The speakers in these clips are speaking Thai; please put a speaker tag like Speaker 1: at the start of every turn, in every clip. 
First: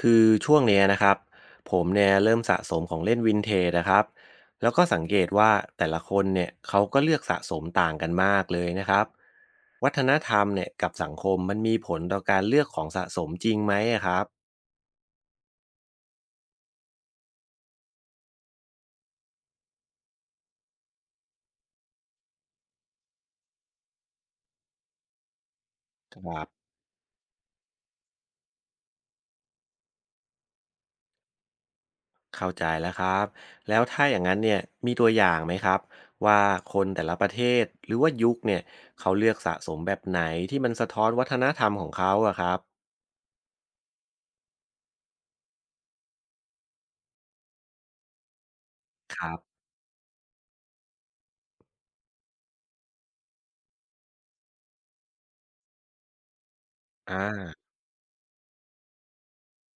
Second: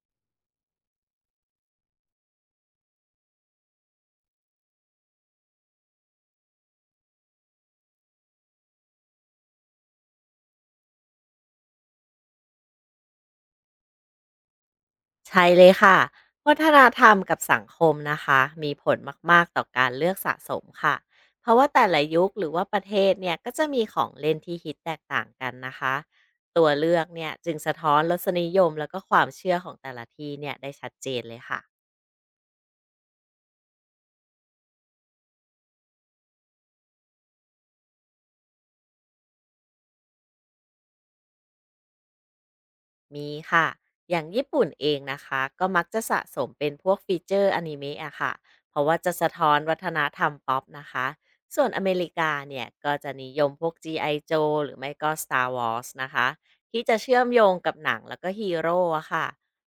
Speaker 1: คือช่วงเนี้ยนะครับผมเนี่ยเริ่มสะสมของเล่นวินเทจนะครับแล้วก็สังเกตว่าแต่ละคนเนี่ยเขาก็เลือกสะสมต่างกันมากเลยนะครับวัฒนธรรมเนี่ยกับสังคมมันมีผลต่อการเลือกของสะสมจริงไหมอะครับ
Speaker 2: ใช่เลยค่ะวัฒนธรรมกับสังคมนะคะ มีผลมากๆต่อการเลือกสะสมค่ะ เพราะว่าแต่ละยุคหรือว่าประเทศเนี่ยก็จะมีของเล่นที่ฮิตแตกต่างกันนะคะ
Speaker 1: ครับ
Speaker 2: ตัวเลือกเนี่ยจึงสะท้อนรสนิยมแล้วก็ความเชื่อของแต่ละที่เนี่ยได้ชัดเจนเลยค่ะ
Speaker 1: เข้าใจแล้วครับแล้วถ้าอย่างนั้นเนี่ยมีตัวอย่างไหมครับว่าคนแต่ละประเทศหรือว่ายุคเนี่ยเขาเลือกสะสมแบบไหนที่มันสะท้อนวัฒนธรรมของเขาอะครับ
Speaker 2: มีค่ะ อย่างญี่ปุ่นเองนะคะก็มักจะสะสมเป็นพวกฟีเจอร์อนิเมะอะค่ะ เพราะว่าจะ
Speaker 1: ค
Speaker 2: สะ
Speaker 1: รั
Speaker 2: ท้อน
Speaker 1: บ
Speaker 2: วัฒนธรรมป๊อปนะคะ ส่วนอเมริกาเนี่ยก็จะนิยมพวก G.I. Joe หรือไม่ก็ Star Wars นะคะที่จะ
Speaker 1: อ่
Speaker 2: เชื่อมโยง
Speaker 1: า
Speaker 2: กับหนังแล้วก็ฮีโร่อะค่ะ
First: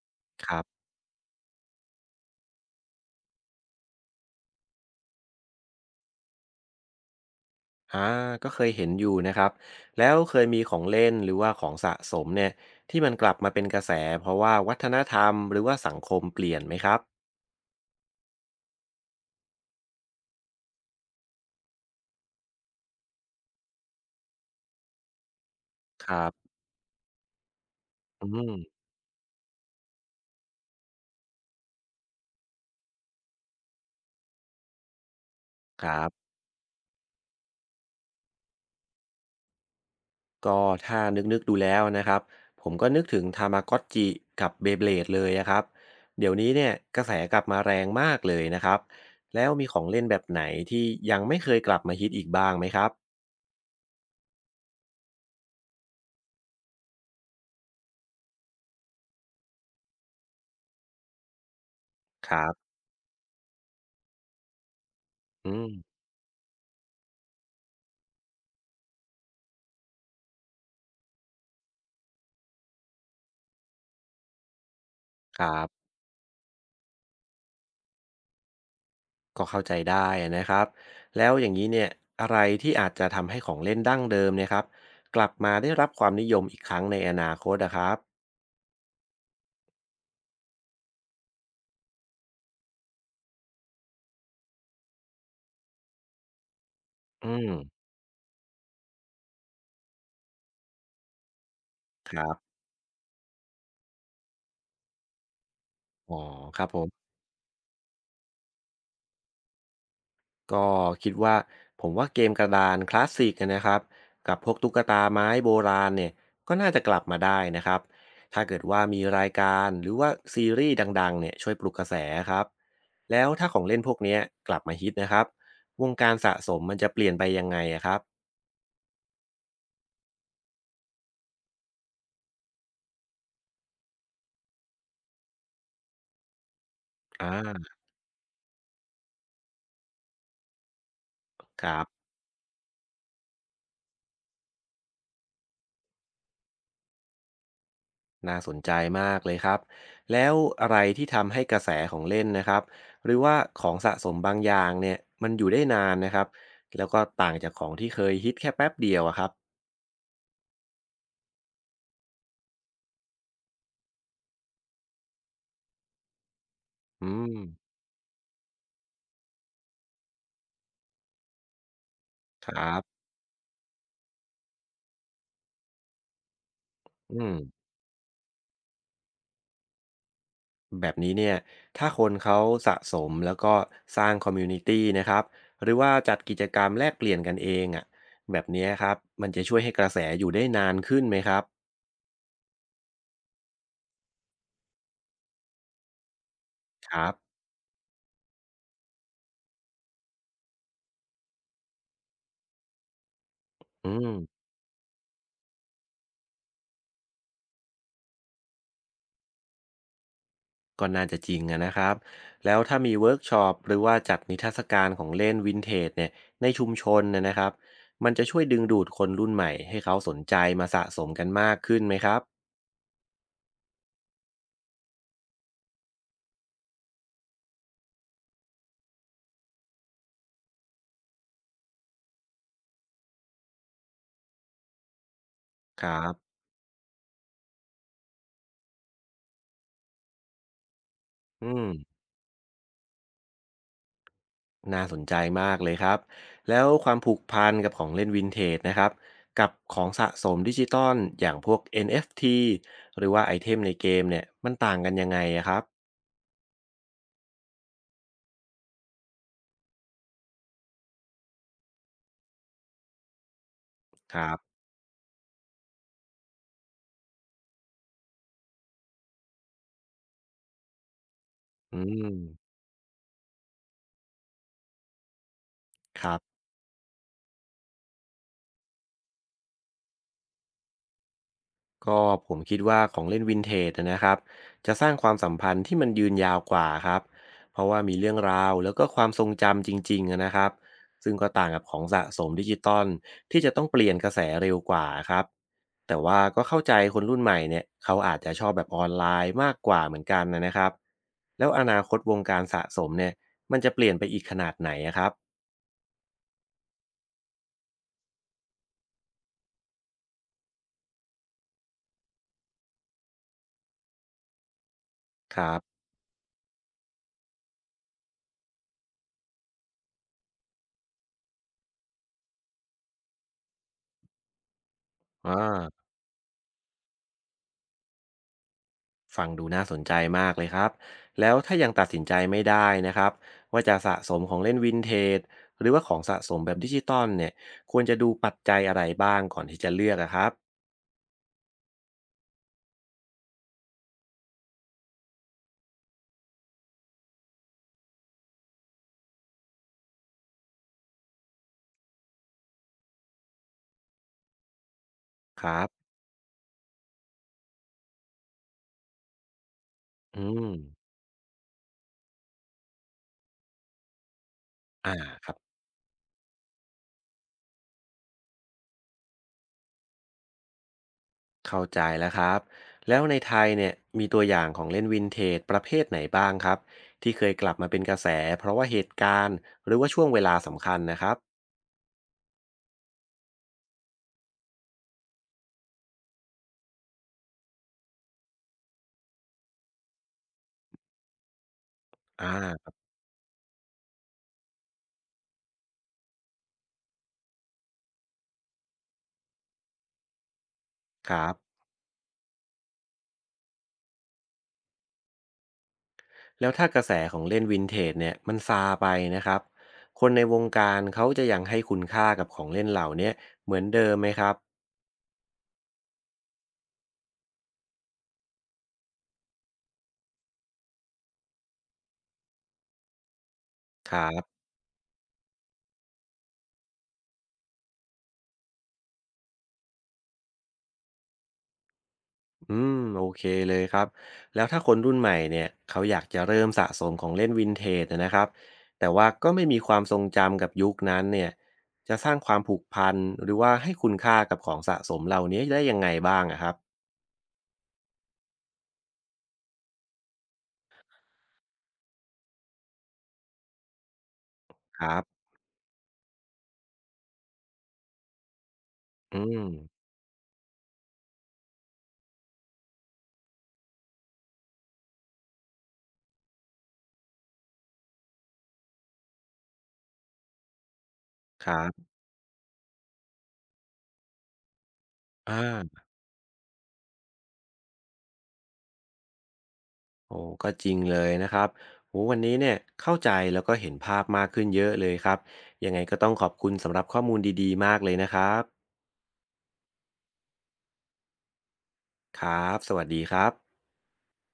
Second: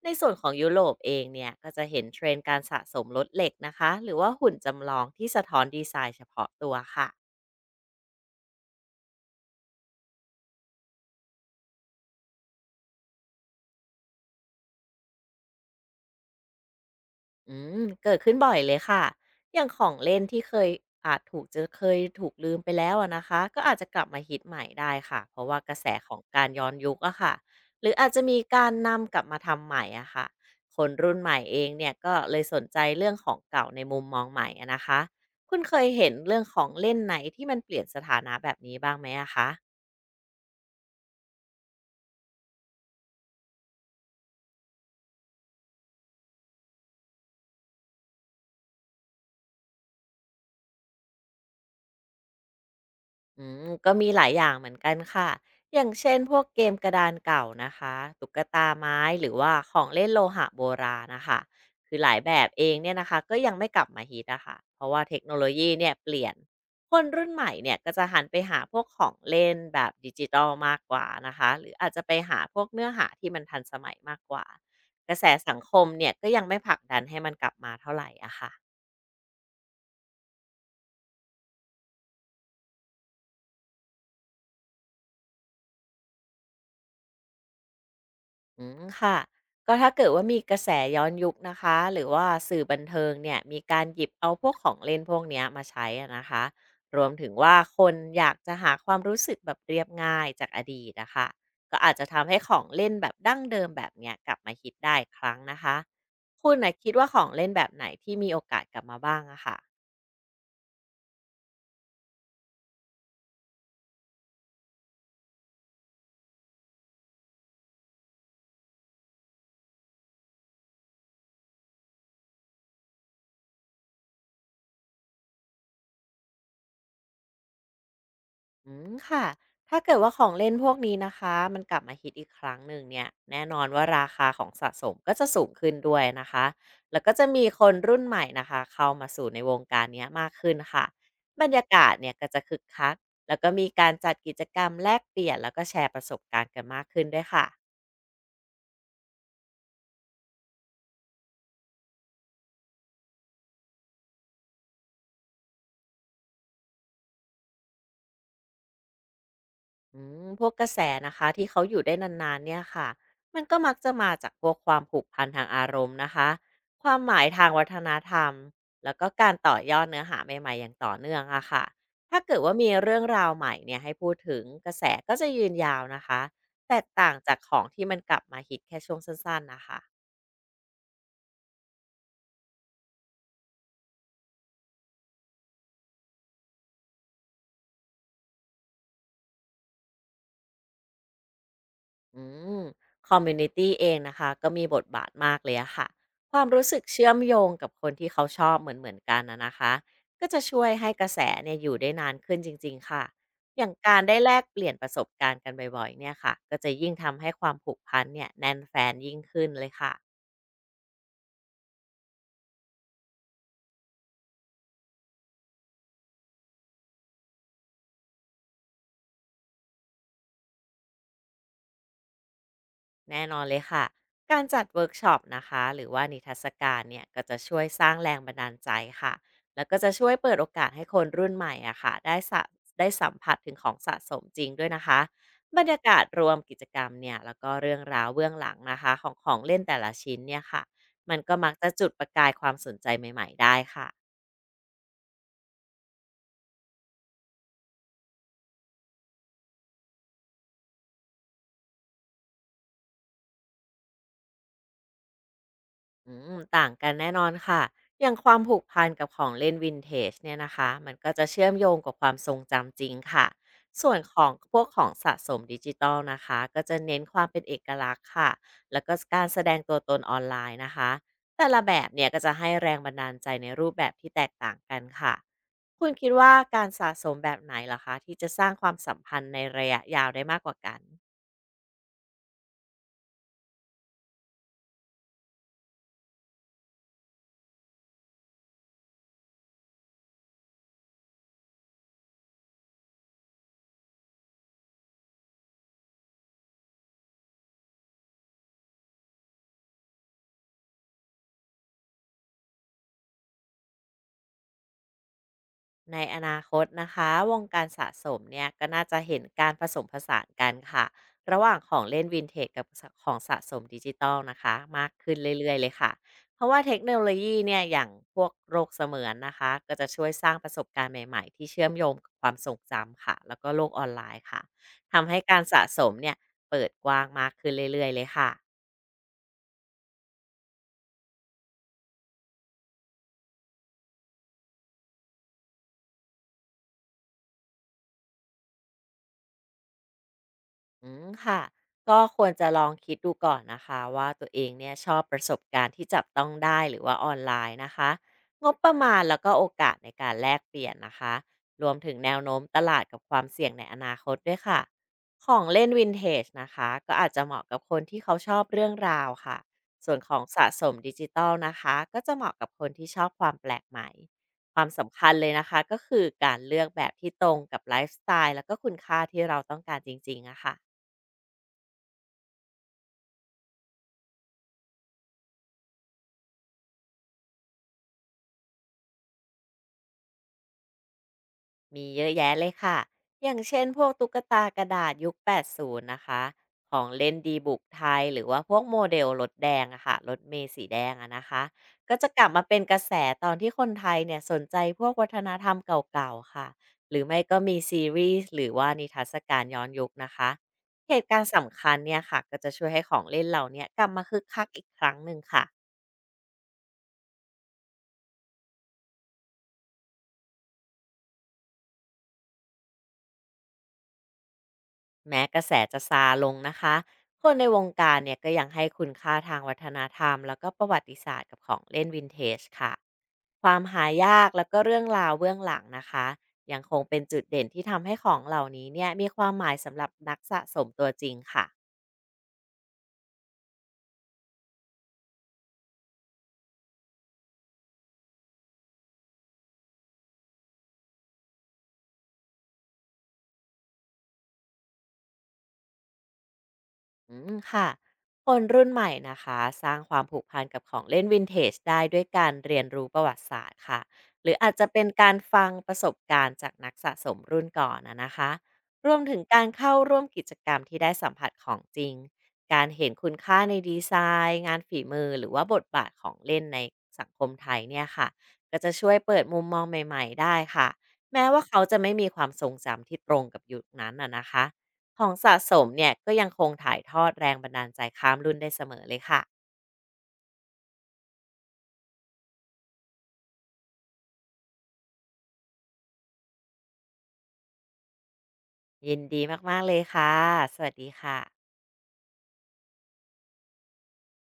Speaker 2: ในส่วนขอ
Speaker 1: ค
Speaker 2: ง
Speaker 1: รั
Speaker 2: ยุ
Speaker 1: บ
Speaker 2: โรปเองเนี่ยก็จะเห็นเทรนด์การสะสมรถเหล็กนะคะหรือว่าหุ่นจำลองที่สะท้อนดีไซน์เฉพาะตัวค่ะ
Speaker 1: อ่าก็เคยเห็นอยู่นะครับแล้วเคยมีของเล่นหรือว่าของสะสมเนี่ยที่มันกลับมาเป็นกระแสเพราะว่าวัฒนธรรมหรือว่าสังคมเปลี่ยนไหมครับ
Speaker 2: อืมเกิดขึ้นบ่อยเลยค่ะอย่างของเล่นที่เคยอาจถูกจะเคยถูกลืมไปแล้วอะนะคะก็อาจจะกลับมาฮิตใหม่ได้ค่ะเพราะว่ากระแส
Speaker 1: ค
Speaker 2: ของ
Speaker 1: รับ
Speaker 2: การย้อนยุคอะค่ะหรืออาจจะ
Speaker 1: อื
Speaker 2: มี
Speaker 1: ม
Speaker 2: การนำกลับมาทำใหม่อะค่ะคนรุ่นใหม่เองเนี่ยก็เลยสนใจเรื่องของเก่าในมุมมองใหม่อะนะคะคุณเค
Speaker 1: ค
Speaker 2: ย
Speaker 1: รั
Speaker 2: เห็น
Speaker 1: บ
Speaker 2: เรื่องของเล่นไหนที่มันเปลี่ยนสถานะแบบนี้บ้างไหมอะคะ
Speaker 1: ก็ถ้านึกๆดูแล้วนะครับผมก็นึกถึงทามากอ tch กับ Beyblade เบลดเลยนะครับเดี๋ยวนี้เนี่ยกระแสกลับมาแรงมากเลยนะครับแล้วมีของเล่นแบบไหนที่ยังไม่เคยกลับมาฮิตอีกบ้างไหมครับ
Speaker 2: อืมก็มีหลายอย่างเหมือนกันค่ะอย่างเช่นพวกเกมกระดานเก่านะคะ ตุ๊กตาไม้หรือว่าของเล่นโลหะโบราณนะคะ คือหลาย
Speaker 1: ค
Speaker 2: แบ
Speaker 1: รั
Speaker 2: บเอ
Speaker 1: บ
Speaker 2: งเนี่ยนะคะก็ยังไม่กลับมาฮิตอะค่ะเพราะว่าเทคโนโล
Speaker 1: อื
Speaker 2: ยีเนี่ย
Speaker 1: ม
Speaker 2: เปลี่ยน คนรุ่นใหม่เนี่ยก็จะหันไปหาพวกของเล่นแบบดิจิตอลมากกว่านะคะหรืออาจจะไปหาพวกเนื้อหาที่มันทันสมัยมากกว่ากระแส
Speaker 1: ครั
Speaker 2: สังคม
Speaker 1: บ
Speaker 2: เนี่ยก็ยังไม่ผลักดันให้มันกลับมาเท่าไหร่อะค่ะ
Speaker 1: ก็เข้าใจได้นะครับแล้วอย่างนี้เนี่ยอะไรที่อาจจะทำให้ของเล่นดั้งเดิมเนี่ยครับกลับมาได้รับความนิยมอีกครั้งในอนาคตนะครับ
Speaker 2: อืมค่ะก็ถ้าเกิดว่ามีกระแสย้อนยุคนะคะหรือว่าสื่อบันเทิงเนี่ยมีการหยิบเอาพวกของเล่นพวกเนี้ยมาใช้อะนะคะรวม
Speaker 1: อื
Speaker 2: ถึง
Speaker 1: ม
Speaker 2: ว่าคนอยากจะหาความรู้สึกแบบเรียบง่ายจากอดีตอะคะก็อาจจะ
Speaker 1: ครั
Speaker 2: ทำให้ข
Speaker 1: บ
Speaker 2: องเล่นแบบดั้งเดิมแบบเนี้ยกลับมาฮิตได้อีกครั้งนะคะ
Speaker 1: อ๋อ
Speaker 2: คุณ
Speaker 1: ครับ
Speaker 2: นะ
Speaker 1: ผ
Speaker 2: คิดว่า
Speaker 1: ม
Speaker 2: ของเล่นแบบไหนที่มีโอกาสกลับมาบ้างอะค่ะ
Speaker 1: ก็คิดว่าผมว่าเกมกระดานคลาสสิกอะนะครับกับพวกตุ๊กตาไม้โบราณเนี่ยก็น่าจะกลับมาได้นะครับถ้าเกิดว่ามีรายการหรือว่าซีรีส์ดังๆเนี่ยช่วยปลุกกระแสครับแล้วถ้าของเล่นพวกเนี้ยกลับมาฮิตนะครับวงการสะสมมันจะเปลี่ยนไปยังไงอะครับ
Speaker 2: อืมค่ะถ้าเกิดว่าของเล่นพวกนี้นะคะมันกลับมาฮิตอีกครั้งหนึ่งเนี่ยแน่นอนว่าราคาของสะสมก็จะสูงขึ้นด้วยนะคะแล้วก็จะมีค
Speaker 1: อ่า
Speaker 2: นรุ่นใหม่นะคะเข้ามาสู่ในวงการเนี้ยมากขึ้นค่ะบรรยา
Speaker 1: ครับ
Speaker 2: กาศเนี่ยก็จะคึกคักแล้วก็มีการจัดกิจกรรมแลกเปลี่ยนแล้วก็แชร์ประสบการณ์กันมากขึ้นด้วยค่ะ
Speaker 1: น่าสนใจมากเลยครับแล้วอะไรที่ทำให้กระแสของเล่นนะครับหรือว่าของสะสมบางอย่างเนี่ยมันอยู่ได้นานนะครับแล้วก็ต่างจากของที่เคยฮิตแค่แป๊บเดียวอะครับ
Speaker 2: อืมพวกกระแสนะคะที่เขาอยู่ได้นานๆเนี่ยค่ะมันก็มักจะมาจากพวกความผูกพันทางอารมณ์นะคะความห
Speaker 1: อื
Speaker 2: มาย
Speaker 1: ม
Speaker 2: ทางวัฒนธรรมแล้วก็การต่อยอดเนื้อหาใหม่ๆอย่างต่อเนื่องอะค่ะถ้าเกิด
Speaker 1: ค
Speaker 2: ว่า
Speaker 1: รั
Speaker 2: มีเรื่
Speaker 1: บ
Speaker 2: องราวใหม่เนี่ยให้พูดถึงกระแสก็จะยืนยาวนะคะแตกต่าง
Speaker 1: อืม
Speaker 2: จากของที่มันกลับมาฮิตแค่ช่วงสั้นๆนะคะ
Speaker 1: แบบนี้เนี่ยถ้าคนเขาสะสมแล้วก็สร้างคอมมูนิตี้นะครับหรือว่าจัดกิจกรรมแลกเปลี่ยนกันเองอ่ะแบบเนี้ยครับมันจะช่วยให้กระแสอยู่ได้นานขึ้นไหมครับ
Speaker 2: อืมคอมมูนิตีเองนะคะก็มีบทบาทมากเลยอะค่ะความรู้สึก
Speaker 1: ครั
Speaker 2: เชื่อ
Speaker 1: บ
Speaker 2: มโยงกับคนที่เขาชอบเหมือนๆกันนะคะก็จะช่วยให้กระแสเนี่ยอยู่ได้นานขึ้นจริงๆค่ะอย่าง
Speaker 1: อื
Speaker 2: การได้
Speaker 1: ม
Speaker 2: แลกเปลี่ยนประสบการณ์กันบ่อยๆเนี่ยค่ะก็จะยิ่งทำให้ความผูกพันเนี่ยแน่นแฟนยิ่งขึ้นเลยค่ะ
Speaker 1: ก็น่าจะจริงอะนะครับแล้วถ้ามีเวิร์กช็อปหรือว่าจัดนิทรรศการของเล่นวินเทจเนี่ยในชุมชนนะนะครับมันจะช่วยดึงดูดคนรุ่นใหม่ให้เขาสนใจมาสะสมกันมากขึ้นไหมครับ
Speaker 2: แน่นอนเลยค่ะการจัดเวิร์กช็อปนะคะหรือว่านิทรรศการเนี่ยก็จะช่วยสร้างแรงบันดาลใจค่ะ แล้วก็จะช่วยเปิดโอกาสให้คนรุ่นใหม่อะค่ะได้สัมผัสถึงของสะสมจริงด้วยนะคะ บรรยา
Speaker 1: ครั
Speaker 2: กาศรวม
Speaker 1: บ
Speaker 2: กิจกรรมเนี่ยแล้วก็เรื่องราวเบื้องหลังนะคะของของเล่นแต่ละชิ้นเนี่ยค่ะมันก็
Speaker 1: อื
Speaker 2: มัก
Speaker 1: ม
Speaker 2: จะจุดประกายความสนใจใหม่ๆได้ค่ะ
Speaker 1: น่าสนใจมากเลยครับแล้วความผูกพันกับของเล่นวินเทจนะครับกับของสะสมดิจิตอลอย่างพวก NFT หรือว่าไอเทมในเกมเนี่ยมันต่างกันยังไงอะครับ
Speaker 2: อืมต่างกันแน่นอนค่ะอย่างความผูกพันกับของเล่นวินเทจเนี่ยนะคะมันก็จะเชื่อมโยงกับความทรงจำจริงค่ะส่วนข
Speaker 1: ค
Speaker 2: อ
Speaker 1: รั
Speaker 2: ง
Speaker 1: บ
Speaker 2: พวกของสะสมดิจิตอลนะคะก็จะเน้นความเป็นเอกลักษณ์ค่ะแล้วก็การแสดงตัวตนออนไลน์นะคะแต่ละแบ
Speaker 1: อื
Speaker 2: บเนี่
Speaker 1: ม
Speaker 2: ยก็จะให้แรงบันดาลใจในรูปแบบที่แตกต่างกันค่ะ คุณ
Speaker 1: ค
Speaker 2: คิด
Speaker 1: รั
Speaker 2: ว่า
Speaker 1: บ
Speaker 2: การสะสมแบบไหนล่ะคะที่จะสร้างความสัมพันธ์ในระยะยาวได้มากกว่ากัน
Speaker 1: ก็ผมคิดว่าของเล่นวินเทจนะครับจะสร้างความสัมพันธ์ที่มันยืนยาวกว่าครับเพราะว่ามีเรื่องราวแล้วก็ความทรงจำจริงๆนะครับซึ่งก็ต่างกับของสะสมดิจิตอลที่จะต้องเปลี่ยนกระแสเร็วกว่าครับแต่ว่าก็เข้าใจคนรุ่นใหม่เนี่ยเขาอาจจะชอบแบบออนไลน์มากกว่าเหมือนกันนะครับแล้วอนาคตวงการสะสมเนี่ยมันจะเปลี่ยนไปอีกขนาดไหนอะครับ
Speaker 2: ในอนาคตนะคะวงการสะสมเนี่ยก็น่าจะเห็นการผสมผสานกันค่ะระหว่างของเล่นวินเทจกับของสะสมดิจิตอลนะคะมากขึ้น
Speaker 1: ครั
Speaker 2: เรื่อยๆเลย
Speaker 1: บ
Speaker 2: ค่ะเพราะว่าเทคโนโลยีเนี่ยอย่างพวกโรคเสมือนนะคะก็จะช่วยสร้างประสบการณ์ใหม่ๆที่เชื่อมโยงกับความทรงจำค่ะแล้วก็โลกออนไลน์ค่ะทำให้
Speaker 1: อ่
Speaker 2: การสะส
Speaker 1: า
Speaker 2: มเนี่ยเปิดกว้างมากขึ้นเรื่อยๆเลยค่ะ
Speaker 1: ฟังดูน่าสนใจมากเลยครับแล้วถ้ายังตัดสินใจไม่ได้นะครับว่าจะสะสมของเล่นวินเทจหรือว่าของสะสมแบบดิจิตอลเนี่ยควรจะดูปัจจัยอะไรบ้างก่อนที่จะเลือกอะครับ
Speaker 2: อืมค่ะก็ควรจะลองคิดดูก่อนนะคะว่าตัวเองเนี่ยชอบประสบการณ์ที่จับต้องได้หรือว่าออนไลน์นะคะงบประมาณแล้วก็โอกาสในการแลกเปลี่ยนนะคะรวมถึงแนวโน้มตลาดกับความเสี่ยงในอนาคตด้วยค่ะของ
Speaker 1: ครั
Speaker 2: เล่
Speaker 1: บ
Speaker 2: นวินเทจนะคะก็อาจจะเหมาะกับคนที่เขาชอบเรื่องราวค่ะส่วนขอ
Speaker 1: อื
Speaker 2: งสะ
Speaker 1: ม
Speaker 2: สมดิจิตอลนะคะก็จะเหมาะกับคนที่ชอบความแปลกใหม่ความ
Speaker 1: อ่า
Speaker 2: สำคัญเล
Speaker 1: ค
Speaker 2: ย
Speaker 1: รับ
Speaker 2: นะคะก็คือการเลือกแบบที่ตรงกับไลฟ์สไตล์แล้วก็คุณค่าที่เราต้องการจริงๆอะค่ะ
Speaker 1: เข้าใจแล้วครับแล้วในไทยเนี่ยมีตัวอย่างของเล่นวินเทจประเภทไหนบ้างครับที่เคยกลับมาเป็นกระแสเพราะว่าเหตุการณ์หรือว่าช่วงเวลาสำคัญนะครับ
Speaker 2: มีเยอะแยะเลยค่ะ อย่างเช่นพวกตุ๊กตากระดาษยุค 80 นะคะ ของเล่นดีบุกไทยหรือว่าพวกโมเดลรถแดงอะค่ะรถเมล์สีแดงอะนะคะ ก็จะก
Speaker 1: อ่
Speaker 2: ลับมาเป็นก
Speaker 1: า
Speaker 2: ระแสตอนที่คนไทยเนี่ยสนใจพวกวัฒนธรรมเก่าๆค่ะ หรือไม่ก็มีซีรีส์หรือว่านิทรรศการย้อนยุคนะคะเหตุ
Speaker 1: ค
Speaker 2: การ
Speaker 1: รั
Speaker 2: ณ์
Speaker 1: บ
Speaker 2: สำคัญเนี่ยค่ะ ก็จะช่วยให้ของเล่นเหล่าเนี้ยกลับมาคึกคักอีกครั้งหนึ่งค่ะ
Speaker 1: แล้วถ้ากระแสของเล่นวินเทจเนี่ยมันซาไปนะครับคนในวงการเขาจะยังให้คุณค่ากับของเล่นเหล่าเนี้ยเหมือนเดิมไหมครับ
Speaker 2: แม้กระแสจะซาลงนะคะ คนในวงการเนี่ยก็ยังให้คุณค่าทางวัฒนธรรมแล้วก็ประวัติศาสตร์กับของเล่นวินเทจค่ะ ความหา
Speaker 1: ครั
Speaker 2: ยาก
Speaker 1: บ
Speaker 2: แล้วก็เรื่องราวเบื้องหลังนะคะยังคงเป็นจุดเด่นที่ทำให้ของเหล่านี้เนี่ยมีความหมายสำหรับนักสะสมตัวจริงค่ะ
Speaker 1: อืมโอเคเลยครับแล้วถ้าคนรุ่นใหม่เนี่ยเขาอยากจะเริ่มสะสมของเล่นวินเทจนะครับแต่ว่าก็ไม่มีความทรงจำกับยุคนั้นเนี่ยจะสร้างความผูกพันหรือว่าให้คุณค่ากับของสะสมเหล่านี้ได้ยังไงบ้างอะครับ
Speaker 2: อืมค่ะคนรุ่นใหม่นะคะสร้างความผูกพันกับของเล่นวินเทจได้ด้วยการเรียนรู้ประวัติศาสตร์ค่ะหรืออาจจะ
Speaker 1: ค
Speaker 2: เป็น
Speaker 1: รับ
Speaker 2: การฟังประสบการณ์จากนักสะสมรุ่นก่อนนะคะรวมถึง
Speaker 1: อื
Speaker 2: การ
Speaker 1: ม
Speaker 2: เข้าร่วมกิจกรรมที่ได้สัมผัสของจริงการเห็นคุณค่าในดีไซน์งานฝีมือหรือว่าบทบาทของเล่นในสังคมไทยเนี่ยค่ะก็จะช่วยเปิดมุมมองใหม่ๆได้ค่ะแม้ว่า
Speaker 1: ครั
Speaker 2: เขาจะ
Speaker 1: บ
Speaker 2: ไม่มีความทรงจำที่ตรงกับยุคนั้นนะคะ ของ
Speaker 1: อ่
Speaker 2: สะสม
Speaker 1: า
Speaker 2: เนี่ยก็ยังคงถ่ายทอดแรงบันดาลใจข้ามรุ่นได้เสมอเลยค่ะ
Speaker 1: โอ้ก็จริงเลยนะครับโอ้วันนี้เนี่ยเข้าใจแล้วก็เห็นภาพมากขึ้นเยอะเลยครับยังไงก็ต้องขอบคุณสำหรับข้อมูลดีๆมากเลยนะครับ
Speaker 2: ยินดีมากๆเลยค่ะสวัสดีค่ะ
Speaker 1: ครับสวัสดีครับ